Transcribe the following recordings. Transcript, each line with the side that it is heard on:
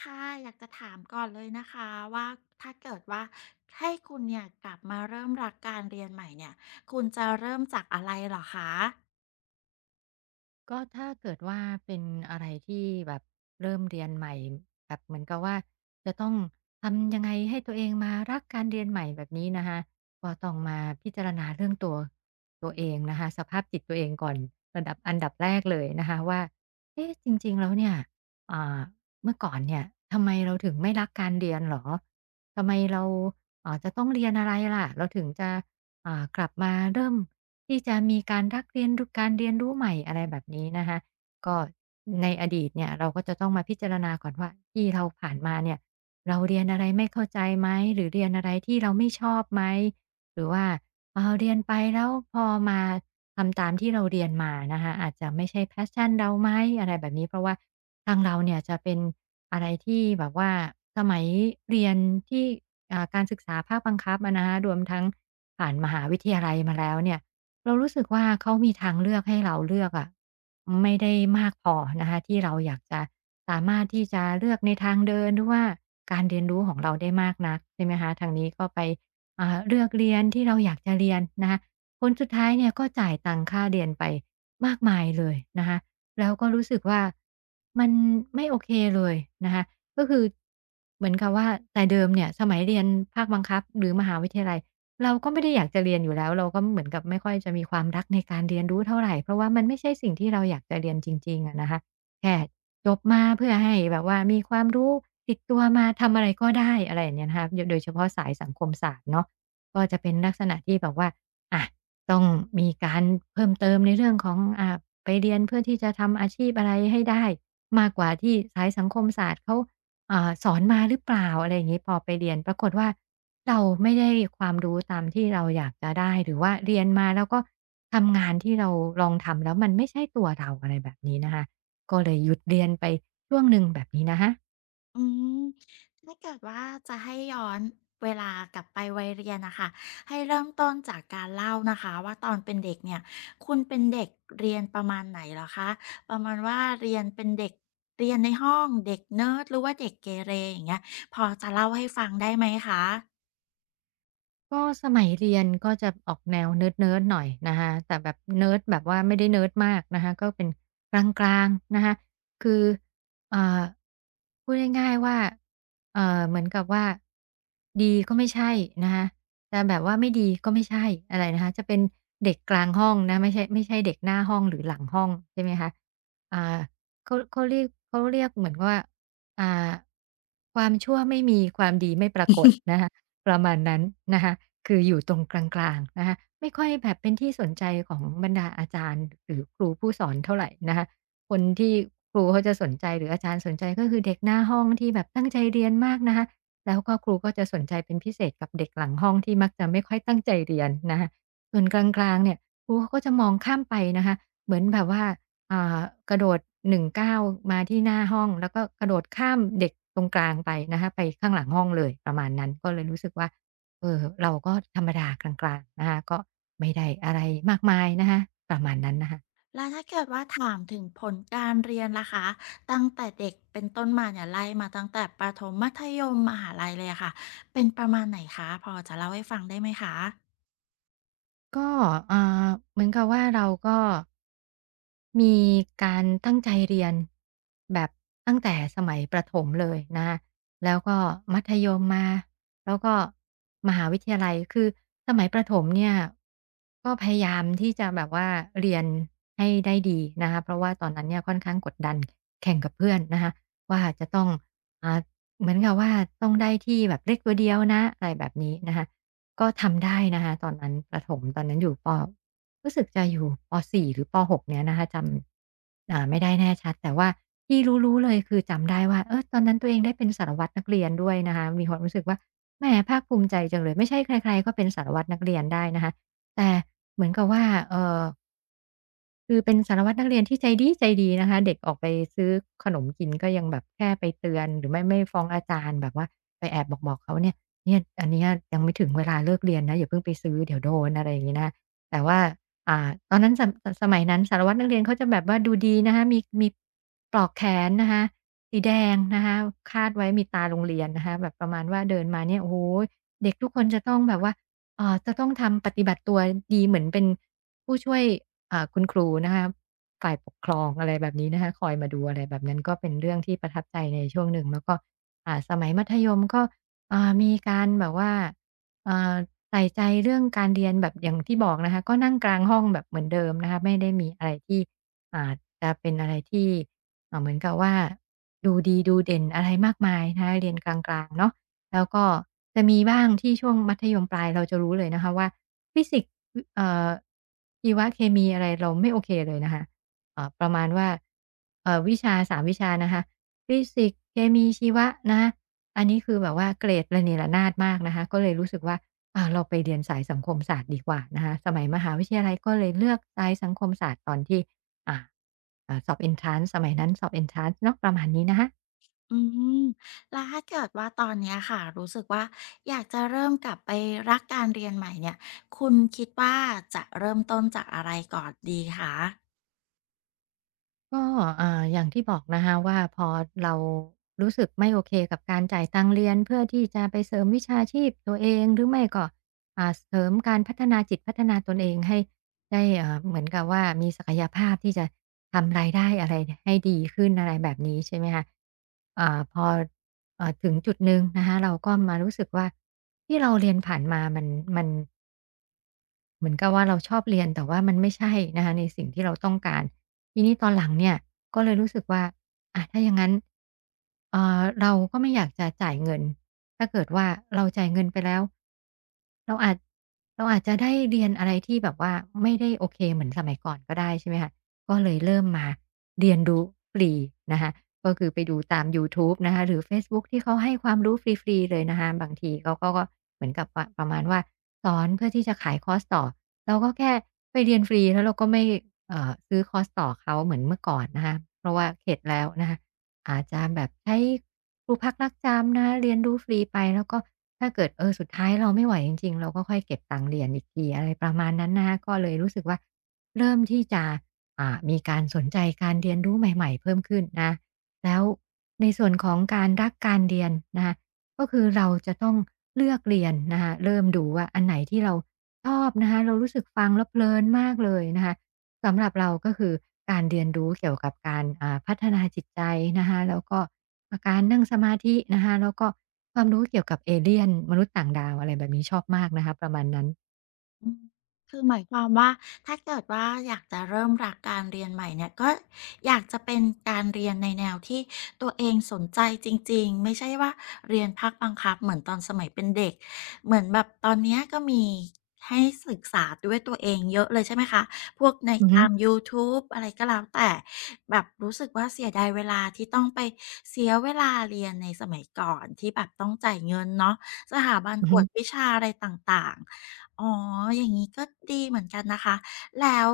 left: ค่ะอยากจะถามก่อนเลยนะคะว่าถ้าเกิดว่าให้คุณเนี่ยกลับมาเริ่มรักการเรียนใหม่เนี่ยคุณจะเริ่มจากอะไรเหรอคะ
right: ก็ถ้าเกิดว่าเป็นอะไรที่แบบเริ่มเรียนใหม่แบบเหมือนกับว่าจะต้องทำยังไงให้ตัวเองมารักการเรียนใหม่แบบนี้นะคะก็ต้องมาพิจารณาเรื่องตัวเองนะคะสภาพจิตตัวเองก่อนระดับอันดับแรกเลยนะคะว่าเอ๊ะจริงๆแล้วเนี่ยอ่าเมื่อก่อนเนี่ยทำไมเราถึงไม่รักการเรียนหรอทำไมเราจะต้องเรียนอะไรล่ะเราถึงจะ กลับมาเริ่มที่จะมีการรักเรียนรการเรียนรู้ใหม่อะไรแบบนี้นะคะก็ในอดีตเนี่ยเราก็จะต้องมาพิจารณาก่อนว่าที่เราผ่านมาเนี่ยเราเรียนอะไรไม่เข้าใจไหมหรือเรียนอะไรที่เราไม่ชอบไหมหรือว่าเรียนไปแล้วพอมาทำตามที่เราเรียนมานะคะอาจจะไม่ใช่แพสชันเราไหมอะไรแบบนี้เพราะว่าทางเราเนี่ยจะเป็นอะไรที่แบบว่าสมัยเรียนที่ การศึกษาภาคบังคับอะนะฮะรวมทั้งผ่านมหาวิทยาลัยมาแล้วเนี่ยเรารู้สึกว่าเขามีทางเลือกให้เราเลือกอะไม่ได้มากพอนะคะที่เราอยากจะสามารถที่จะเลือกในทางเดินหรือว่าการเรียนรู้ของเราได้มากนักใช่ไหมคะทางนี้ก็ไปเลือกเรียนที่เราอยากจะเรียนนะคะผลสุดท้ายเนี่ยก็จ่ายตังค่าเรียนไปมากมายเลยนะคะแล้วก็รู้สึกว่ามันไม่โอเคเลยนะคะ ก็คือเหมือนกับว่าแต่เดิมเนี่ยสมัยเรียนภาคบังคับหรือมหาวิทยาลัยเราก็ไม่ได้อยากจะเรียนอยู่แล้วเราก็เหมือนกับไม่ค่อยจะมีความรักในการเรียนรู้เท่าไรเพราะว่ามันไม่ใช่สิ่งที่เราอยากจะเรียนจริงๆอะนะคะแค่จบมาเพื่อให้แบบว่ามีความรู้ติดตัวมาทำอะไรก็ได้อะไรอย่างเงี้ยนะคะโดยเฉพาะสายสังคมศาสตร์เนาะก็จะเป็นลักษณะที่แบบว่าอะต้องมีการเพิ่มเติมในเรื่องของไปเรียนเพื่อที่จะทำอาชีพอะไรให้ได้มากกว่าที่สายสังคมศาสตร์เขา สอนมาหรือเปล่าอะไรอย่างงี้พอไปเรียนปรากฏว่าเราไม่ได้ความรู้ตามที่เราอยากจะได้หรือว่าเรียนมาแล้วก็ทำงานที่เราลองทำแล้วมันไม่ใช่ตัวเราอะไรแบบนี้นะคะก็เลยหยุดเรียนไปช่วงหนึ่งแบบนี้นะคะ
left: อืมถ้าเกิดว่าจะให้ย้อนเวลากลับไปวัยเรียนน่ะค่ะให้เริ่มต้นจากการเล่านะคะว่าตอนเป็นเด็กเนี่ยคุณเป็นเด็กเรียนประมาณไหนเหรอคะประมาณว่าเรียนเป็นเด็กเรียนในห้องเด็กเนิร์ดหรือว่าเด็กเกเรอย่างเงี้ยพอจะเล่าให้ฟังได้ไหมคะ
right: ก็สมัยเรียนก็จะออกแนวเนิร์ดๆหน่อยนะคะแต่แบบเนิร์ดแบบว่าไม่ได้เนิร์ดมากนะคะก็เป็นกลางๆนะคะคืออ่าพูดง่ายๆว่าเหมือนกับว่าดีก็ไม่ใช่นะคะจะแบบว่าไม่ดีก็ไม่ใช่อะไรนะคะจะเป็นเด็กกลางห้องนะไม่ใช่เด็กหน้าห้องหรือหลังห้องใช่ไหมคะอ่าเขาเขาเรียกเขาเรียกเหมือนว่าอ่าความชั่วไม่มีความดีไม่ปรากฏนะคะ ประมาณนั้นนะคะคืออยู่ตรงกลางๆนะคะไม่ค่อยแบบเป็นที่สนใจของบรรดาอาจารย์หรือครูผู้สอนเท่าไรนะคะคนที่ครูเขาจะสนใจหรืออาจารย์สนใจก็คือเด็กหน้าห้องที่แบบตั้งใจเรียนมากนะคะแล้วก็ครูก็จะสนใจเป็นพิเศษกับเด็กหลังห้องที่มักจะไม่ค่อยตั้งใจเรียนนะคะส่วนกลางๆเนี่ยครูเขาก็จะมองข้ามไปนะคะเหมือนแบบว่า อ่ากระโดด1ก้าวมาที่หน้าห้องแล้วก็กระโดดข้ามเด็กตรงกลางไปนะคะไปข้างหลังห้องเลยประมาณนั้นก็เลยรู้สึกว่าเออเราก็ธรรมดากลางๆนะคะก็ไม่ได้อะไรมากมายนะคะประมาณนั้นนะคะ
left: แล้วถ้าเกิดว่าถามถึงผลการเรียนล่ะคะตั้งแต่เด็กเป็นต้นมาเนี่ยไล่มาตั้งแต่ประถมมัธยมมหาลัยเลยอะค่ะเป็นประมาณไหนคะพอจะเล่าให้ฟังได้ไหมคะ
right: ก็อ่เหมือนกับว่าเราก็มีการตั้งใจเรียนแบบตั้งแต่สมัยประถมเลยนะคะแล้วก็มัธยมมาแล้วก็มหาวิทยาลัยคือสมัยประถมเนี่ยก็พยายามที่จะแบบว่าเรียนให้ได้ดีนะคะเพราะว่าตอนนั้นเนี่ยค่อนข้างกดดันแข่งกับเพื่อนนะคะว่าจะต้องอ่าเหมือนกับว่าต้องได้ที่แบบเลขตัวเดียวนะอะไรแบบนี้นะคะ ก็ทำได้นะคะตอนนั้นประถมตอนนั้นอยู่ปรู้สึกจะอยู่ป4หรือปหกเนี่ยนะคะจำไม่ได้แน่ชัดแต่ว่าที่รู้ๆเลยคือจำได้ว่าเออตอนนั้นตัวเองได้เป็นสารวัตรนักเรียนด้วยนะคะมีความรู้สึกว่าแหมภาคภูมิใจจังเลยไม่ใช่ใครๆก็เป็นสารวัตรนักเรียนได้นะคะแต่เหมือนกับว่าเอ่อ คือเป็นสารวัตรนักเรียนที่ใจดีใจดีนะคะเด็กออกไปซื้อขนมกินก็ยังแบบแค่ไปเตือนหรือไม่ฟ้องอาจารย์แบบว่าไปแอบบอกๆเขาเนี่ยเนี่ยอันเนี้ยยังไม่ถึงเวลาเลิกเรียนนะอย่าเพิ่งไปซื้อเดี๋ยวโดนอะไรอย่างงี้นะคะแต่ว่าตอนนั้นสมัยนั้นสารวัตรนักเรียนเขาจะแบบว่าดูดีนะคะมีปลอกแขนนะคะสีแดงนะคะคาดไว้มีตาโรงเรียนนะคะแบบประมาณว่าเดินมาเนี่ยโอ้โหเด็กทุกคนจะต้องแบบว่าจะต้องทำปฏิบัติตัวดีเหมือนเป็นผู้ช่วย คุณครูนะคะฝ่ายปกครองอะไรแบบนี้นะคะคอยมาดูอะไรแบบนั้นก็เป็นเรื่องที่ประทับใจในช่วงหนึ่งแล้วก็สมัยมัธยมก็มีการแบบว่าอ่าใส่ใจเรื่องการเรียนแบบอย่างที่บอกนะคะก็นั่งกลางห้องแบบเหมือนเดิมนะคะไม่ได้มีอะไรที่อ่าจะเป็นอะไรที่เหมือนกับว่าดูดีดูเด่นอะไรมากมายนะคะเรียนกลางๆเนาะแล้วก็จะมีบ้างที่ช่วงมัธยมปลายเราจะรู้เลยนะคะว่าฟิสิกส์ อเอ่อชีวเคมีอะไรเราไม่โอเคเลยนะคะประมาณว่าวิชาสามวิชานะคะฟิสิกส์เคมีชีวะนะคะอันนี้คือแบบว่าเกรดระเนระนาดมากนะคะก็เลยรู้สึกว่าเราไปเรียนสายสังคมศาสตร์ดีกว่านะคะสมัยมหาวิทยาลัยก็เลยเลือกสายสังคมศาสตร์ตอนที่อ่าสอบเอนทรานซ์สมัยนั้นสอบเอนทรานซ์เนาะประมาณนี้นะคะ
left: อืมแล้วถ้าเกิดว่าตอนเนี้ยค่ะรู้สึกว่าอยากจะเริ่มกลับไปรักการเรียนใหม่เนี่ยคุณคิดว่าจะเริ่มต้นจากอะไรก่อนดีคะ
right: ก็อย่างที่บอกนะคะว่าพอเรารู้สึกไม่โอเคกับการจ่ายตังค์เรียนเพื่อที่จะไปเสริมวิชาชีพตัวเองหรือไม่ก็เสริมการพัฒนาจิตพัฒนาตนเองให้ได้เหมือนกับว่ามีศักยภาพที่จะทำรายได้อะไรให้ดีขึ้นอะไรแบบนี้ใช่ไหมคะพอถึงจุดหนึ่งนะคะเราก็มารู้สึกว่าที่เราเรียนผ่านมามัน เหมือนกับว่าเราชอบเรียนแต่ว่ามันไม่ใช่นะคะในสิ่งที่เราต้องการทีนี้ตอนหลังเนี่ยก็เลยรู้สึกว่าอะถ้าอย่างงั้นเราก็ไม่อยากจะจ่ายเงินถ้าเกิดว่าเราจ่ายเงินไปแล้วเราอาจเราอาจจะได้เรียนอะไรที่แบบว่าไม่ได้โอเคเหมือนสมัยก่อนก็ได้ใช่ไหมคะก็เลยเริ่มมาเรียนรู้ฟรีนะคะก็คือไปดูตามยูทูบนะคะหรือเฟซบุ๊กที่เขาให้ความรู้ฟรีๆเลยนะคะบางทีเขาก็เหมือนกับว่าประมาณว่า สอนเพื่อที่จะขายคอร์สต่อเราก็แค่ไปเรียนฟรีแล้วเราก็ไม่ซื้อคอร์สต่อเขาเหมือนเมื่อก่อนนะคะเพราะว่าเข็ดแล้วนะคะอาจจะแบบใช้ครูพักรักจำนะคะเรียนรู้ฟรีไปแล้วก็ถ้าเกิดเออสุดท้ายเราไม่ไหวจริงๆเราก็ค่อยเก็บตังค์เรียนอีกทีอะไรประมาณนั้นนะคะก็เลยรู้สึกว่าเริ่มที่จะมีการสนใจการเรียนรู้ใหม่ๆเพิ่มขึ้นนะคะแล้วในส่วนของการรักการเรียนนะคะ ก็คือเราจะต้องเลือกเรียนนะคะเริ่มดูว่าอันไหนที่เราชอบนะคะเรารู้สึกฟังแล้วเพลินมากเลยนะคะสำหรับเราก็คือการเรียนรู้เกี่ยวกับการพัฒนาจิตใจนะคะแล้วก็การนั่งสมาธินะคะแล้วก็ความรู้เกี่ยวกับเอเลี่ยนมนุษย์ต่างดาวอะไรแบบนี้ชอบมากนะคะประมาณนั้น
left: อืมคือหมายความว่าถ้าเกิดว่าอยากจะเริ่มรักการเรียนใหม่เนี่ยก็อยากจะเป็นการเรียนในแนวที่ตัวเองสนใจจริงๆไม่ใช่ว่าเรียนภาคบังคับเหมือนตอนสมัยเป็นเด็กเหมือนแบบตอนเนี้ยก็มีให้ศึกษาด้วยตัวเองเยอะเลยใช่ไหมคะพวกใน
right: อือฮึ
left: ตามยูทูบอะไรก็แล้วแต่แบบรู้สึกว่าเสียดายเวลาที่ต้องไปเสียเวลาเรียนในสมัยก่อนที่แบบต้องจ่ายเงินเนาะสถาบัน
right: อือ
left: ก
right: ฮึ
left: วดวิชาอะไรต่างๆ อ๋อ อย่างนี้ก็ดีเหมือนกันนะคะ แล้ว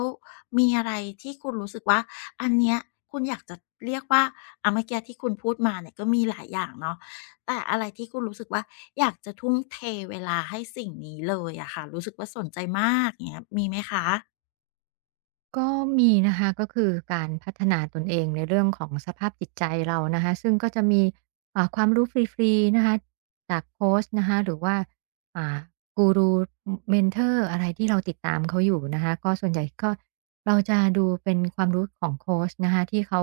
left: มีอะไรที่คุณรู้สึกว่าอันเนี้ยคุณอยากจะเรียกว่าเมื่อกี้ที่คุณพูดมาเนี่ยก็มีหลายอย่างเนาะแต่อะไรที่คุณรู้สึกว่าอยากจะทุ่มเทเวลาให้สิ่งนี้เลยอะค่ะ รู้สึกว่าสนใจมากอย่างเงี้ยมีไหมคะ
right: ก็มีนะคะก็คือการพัฒนาตนเองในเรื่องของสภาพจิตใจเรานะคะซึ่งก็จะมีความรู้ฟรีๆนะคะจากโคชนะคะหรือว่าอ่ากูรูเมนทอร์อะไรที่เราติดตามเขาอยู่นะคะก็ส่วนใหญ่ก็เราจะดูเป็นความรู้ของโคชนะคะที่เขา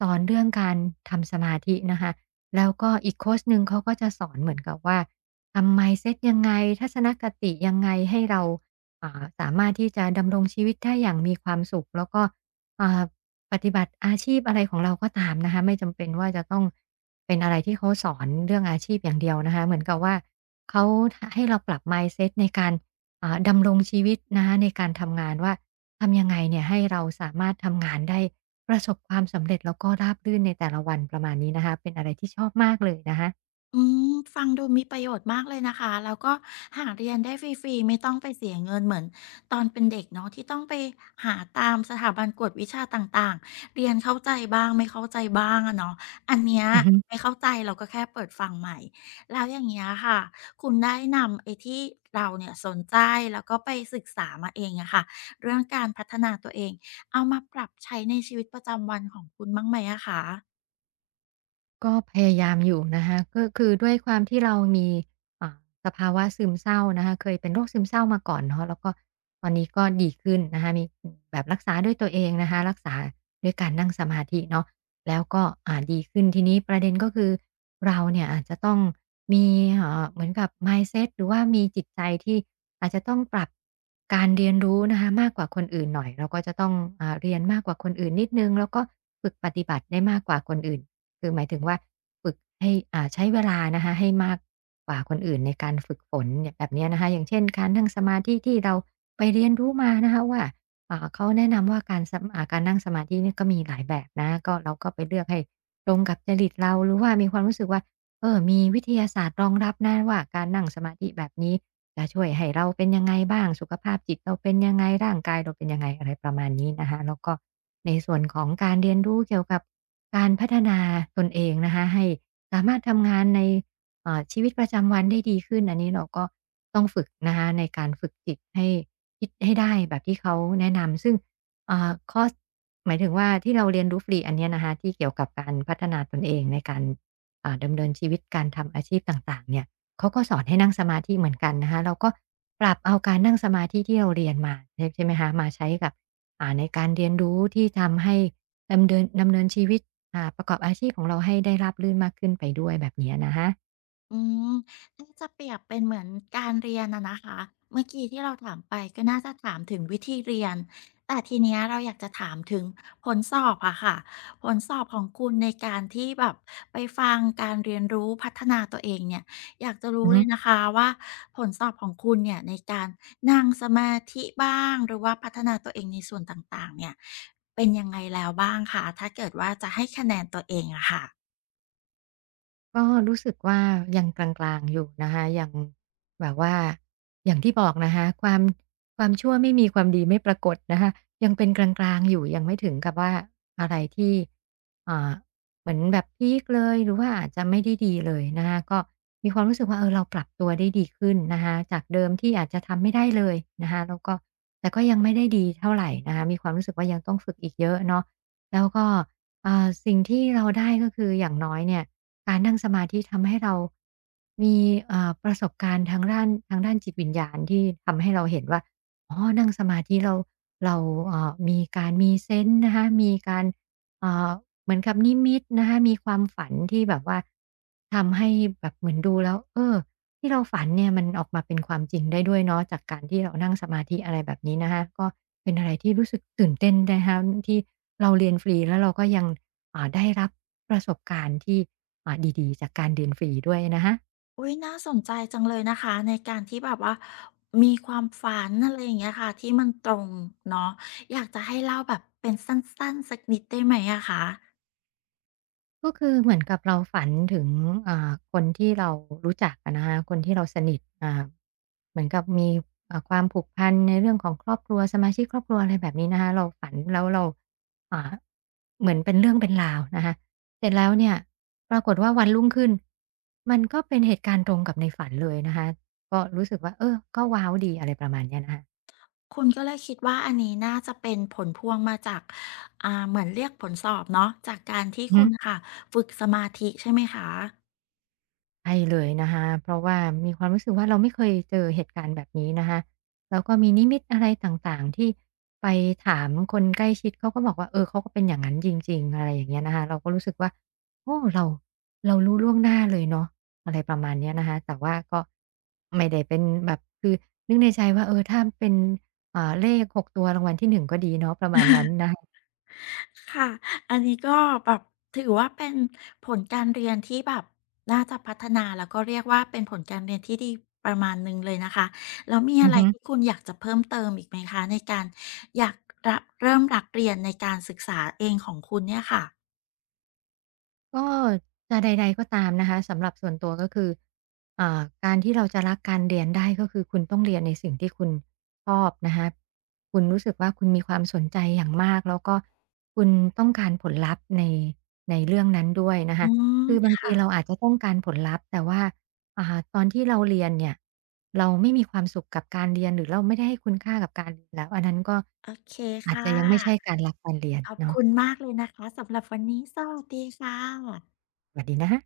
right: สอนเรื่องการทำสมาธินะคะแล้วก็อีกโคชหนึ่งเขาก็จะสอนเหมือนกับว่าทำ mindset ยังไงทัศนคติยังไงให้เรา สามารถที่จะดำรงชีวิตได้อย่างมีความสุขแล้วก็อ่าปฏิบัติอาชีพอะไรของเราก็ตามนะคะไม่จำเป็นว่าจะต้องเป็นอะไรที่เขาสอนเรื่องอาชีพอย่างเดียวนะคะเหมือนกับว่าเขาให้เราปรับ mindset ในการดำรงชีวิตนะคะในการทำงานว่าทำยังไงเนี่ยให้เราสามารถทำงานได้ประสบความสำเร็จแล้วก็ราบรื่นในแต่ละวันประมาณนี้นะคะเป็นอะไรที่ชอบมากเลยนะคะ
left: อืมฟังดูมีประโยชน์มากเลยนะคะแล้วก็หาเรียนได้ฟรีๆไม่ต้องไปเสียเงินเหมือนตอนเป็นเด็กเนาะที่ต้องไปหาตามสถาบันกวดวิชาต่างๆเรียนเข้าใจบ้างไม่เข้าใจบ้างอะเนาะอันเนี้ยไม่เข้าใจเราก็แค่เปิดฟังใหม่แล้วอย่างเงี้ยค่ะคุณได้นำไอ้ที่เราเนี่ยสนใจแล้วก็ไปศึกษามาเองอะค่ะเรื่องการพัฒนาตัวเองเอามาปรับใช้ในชีวิตประจำวันของคุณบ้างไหมอะคะ
right: ก็พยายามอยู่นะคะก็คือด้วยความที่เรามีอ่าสภาวะซึมเศร้านะคะเคยเป็นโรคซึมเศร้ามาก่อนเนาะแล้วก็ตอนนี้ก็ดีขึ้นนะคะมีแบบรักษาด้วยตัวเองนะคะรักษาด้วยการนั่งสมาธิเนาะแล้วก็ดีขึ้นทีนี้ประเด็นก็คือเราเนี่ยอาจจะต้องมีเหมือนกับ mindset หรือว่ามีจิตใจที่อาจจะต้องปรับการเรียนรู้นะคะมากกว่าคนอื่นหน่อยเราก็จะต้องเรียนมากกว่าคนอื่นนิดนึงแล้วก็ฝึกปฏิบัติได้มากกว่าคนอื่น คือหมายถึงว่าฝึกให้ใช้เวลานะคะให้มากกว่าคนอื่นในการฝึกฝนเนี่ยแบบเนี้ยนะคะอย่างเช่นการนั่งสมาธิที่เราไปเรียนรู้มานะคะว่าเขาแนะนำว่าการนั่งสมาธิเนี่ยก็มีหลายแบบนะก็เราก็ไปเลือกให้ตรงกับจริตเราหรือว่ามีความรู้สึกว่าเออมีวิทยาศาสตร์รองรับนะว่าการนั่งสมาธิแบบนี้ จะช่วยให้เราเป็นยังไงบ้างสุขภาพจิตเราเป็นยังไงร่างกายเราเป็นยังไงอะไรประมาณนี้นะคะแล้วก็ในส่วนของการเรียนรู้เกี่ยวกับการพัฒนาตนเองนะคะให้สามารถทำงานในชีวิตประจำวันได้ดีขึ้นอันนี้เราก็ต้องฝึกนะคะในการฝึกจิตให้คิดให้ได้แบบที่เขาแนะนำซึ่งเอ่าคอร์สหมายถึงว่าที่เราเรียนรู้ฟรีอันเนี้ยนะคะที่เกี่ยวกับการพัฒนาตนเองในการดำเนินชีวิตการทำอาชีพต่างๆเนี่ย เขาก็สอนให้นั่งสมาธิเหมือนกันนะคะเราก็ปรับเอาการนั่งสมาธิที่เราเรียนมาใช่ไหมคะมาใช้กับในการเรียนรู้ที่ทำให้ดำเนินชีวิตประกอบอาชีพของเราให้ได้ราบรื่นมากขึ้นไปด้วยแบบเนี้ยนะคะ
left: อืมถ้าจะเปรียบเป็นเหมือนการเรียนอะนะคะเมื่อกี้ที่เราถามไปก็น่าจะถามถึงวิธีเรียน แต่ทีเนี้ยเราอยากจะถามถึงผลสอบอะค่ะ ผลสอบของคุณในการที่แบบไปฟังการเรียนรู้พัฒนาตัวเองเนี่ยอยากจะรู้
right: อือ
left: เล
right: ฮึ
left: ยนะคะว่าผลสอบของคุณเนี่ยในการนั่งสมาธิบ้างหรือว่าพัฒนาตัวเองในส่วนต่างๆเนี่ยเป็นยังไงแล้วบ้างคะถ้าเกิดว่าจะให้คะแนนตัวเองอะค่ะ
right: ก็รู้สึกว่ายังกลางๆอยู่นะคะยังแบบว่าอย่างที่บอกนะคะความชั่วไม่มีความดีไม่ปรากฏนะคะยังเป็นกลางๆอยู่ยังไม่ถึงกับว่าอะไรที่อ่าเหมือนแบบพีกเลยหรือว่าอาจจะไม่ได้ดีเลยนะคะก็มีความรู้สึกว่าเออเราปรับตัวได้ดีขึ้นนะคะจากเดิมที่อาจจะทำไม่ได้เลยนะคะแล้วก็แต่ก็ยังไม่ได้ดีเท่าไหรนะคะมีความรู้สึกว่ายังต้องฝึกอีกเยอะเนาะแล้วก็ สิ่งที่เราได้ก็คืออย่างน้อยเนี่ยการนั่งสมาธิทำให้เรามีประสบการณ์ทางด้านจิตวิญญาณที่ทำให้เราเห็นว่าอ๋อนั่งสมาธิเรามีการมีเซนส์นะคะมีการเอ่อเหมือนกับนิมิตนะคะมีความฝันที่แบบว่าทำให้แบบเหมือนดูแล้วเออ ที่เราฝันเนี่ยมันออกมาเป็นความจริงได้ด้วยเนาะจากการที่เรานั่งสมาธิอะไรแบบนี้นะคะก็เป็นอะไรที่รู้สึกตื่นเต้นนะคะที่เราเรียนฟรีแล้วเราก็ยังได้รับประสบการณ์ที่อ่าดีๆจากการเรียนฟรีด้วยนะคะ
left: อุ๊ยน่าสนใจจังเลยนะคะในการที่แบบว่ามีความฝันอะไรอย่างเงี้ยค่ะที่มันตรงเนาะอยากจะให้เล่าแบบเป็นสั้นๆสักนิดได้ไหมอะคะ
right: ก็คือเหมือนกับเราฝันถึงคนที่เรารู้จักอะนะคะคนที่เราสนิทเหมือนกับมีความผูกพันในเรื่องของครอบครัวสมาชิกครอบครัวอะไรแบบนี้นะคะเราฝันแล้วเราอ่าเหมือนเป็นเรื่องเป็นราวนะคะเสร็จแล้วเนี่ยปรากฏว่าวันรุ่งขึ้นมันก็เป็นเหตุการณ์ตรงกับในฝันเลยนะคะก็รู้สึกว่าเออก็ว้าวดีอะไรประมาณเนี้ยนะคะ
left: คุณก็เลยคิดว่าอันนี้น่าจะเป็นผลพวงมาจากเหมือนเรียกผลสอบเนาะจากการที่
right: อือฮึ
left: คุณค่ะฝึกสมาธิใช่ไหมคะ
right: ใช่เลยนะคะเพราะว่ามีความรู้สึกว่าเราไม่เคยเจอเหตุการณ์แบบนี้นะคะแล้วก็มีนิมิตอะไรต่างๆที่ไปถามคนใกล้ชิดเขาก็บอกว่าเออเขาก็เป็นอย่างนั้นจริงๆอะไรอย่างเงี้ยนะคะเราก็รู้สึกว่าโอ้เรารู้ล่วงหน้าเลยเนาะอะไรประมาณเนี้ยนะคะแต่ว่าก็ไม่ได้เป็นแบบคือนึกในใจว่าเออถ้าเป็น
left: ค่ะ อันนี้ก็แบบถือว่าเป็นผลการเรียนที่แบบน่าจะพัฒนาแล้วก็เรียกว่าเป็นผลการเรียนที่ดีประมาณหนึ่งเลยนะคะแล้วมี
right: อื
left: อะ
right: อ
left: ไร
right: ฮึ
left: ที่คุณอยากจะเพิ่มเติมอีกไหมคะในการอยากระเริ่มหรักเรียนในการศึกษาเองของคุณเนี่ยค่ะ
right: ก็จะใดๆก็ตามนะคะสำหรับส่วนตัวก็คือการที่เราจะรักการเรียนได้ก็คือคุณต้องเรียนในสิ่งที่คุณชอบนะคะคุณรู้สึกว่าคุณมีความสนใจอย่างมากแล้วก็คุณต้องการผลลัพธ์ในเรื่องนั้นด้วยนะ
left: อื
right: คะ
left: ม
right: คือบางที
left: ค่ะ
right: เราอาจจะต้องการผลลัพธ์แต่ว่าอ่าตอนที่เราเรียนเนี่ยเราไม่มีความสุขกับการเรียนหรือเราไม่ได้ให้คุณค่ากับการเรียนแล้วอันนั้นก็
left: โอเคค่ะ
right: เรียน
left: ขอบ
right: เนาะ
left: คุณมากเลยนะคะสำหรับวันนี้สวัสดีค่ะ
right: สวัสดีนะคะ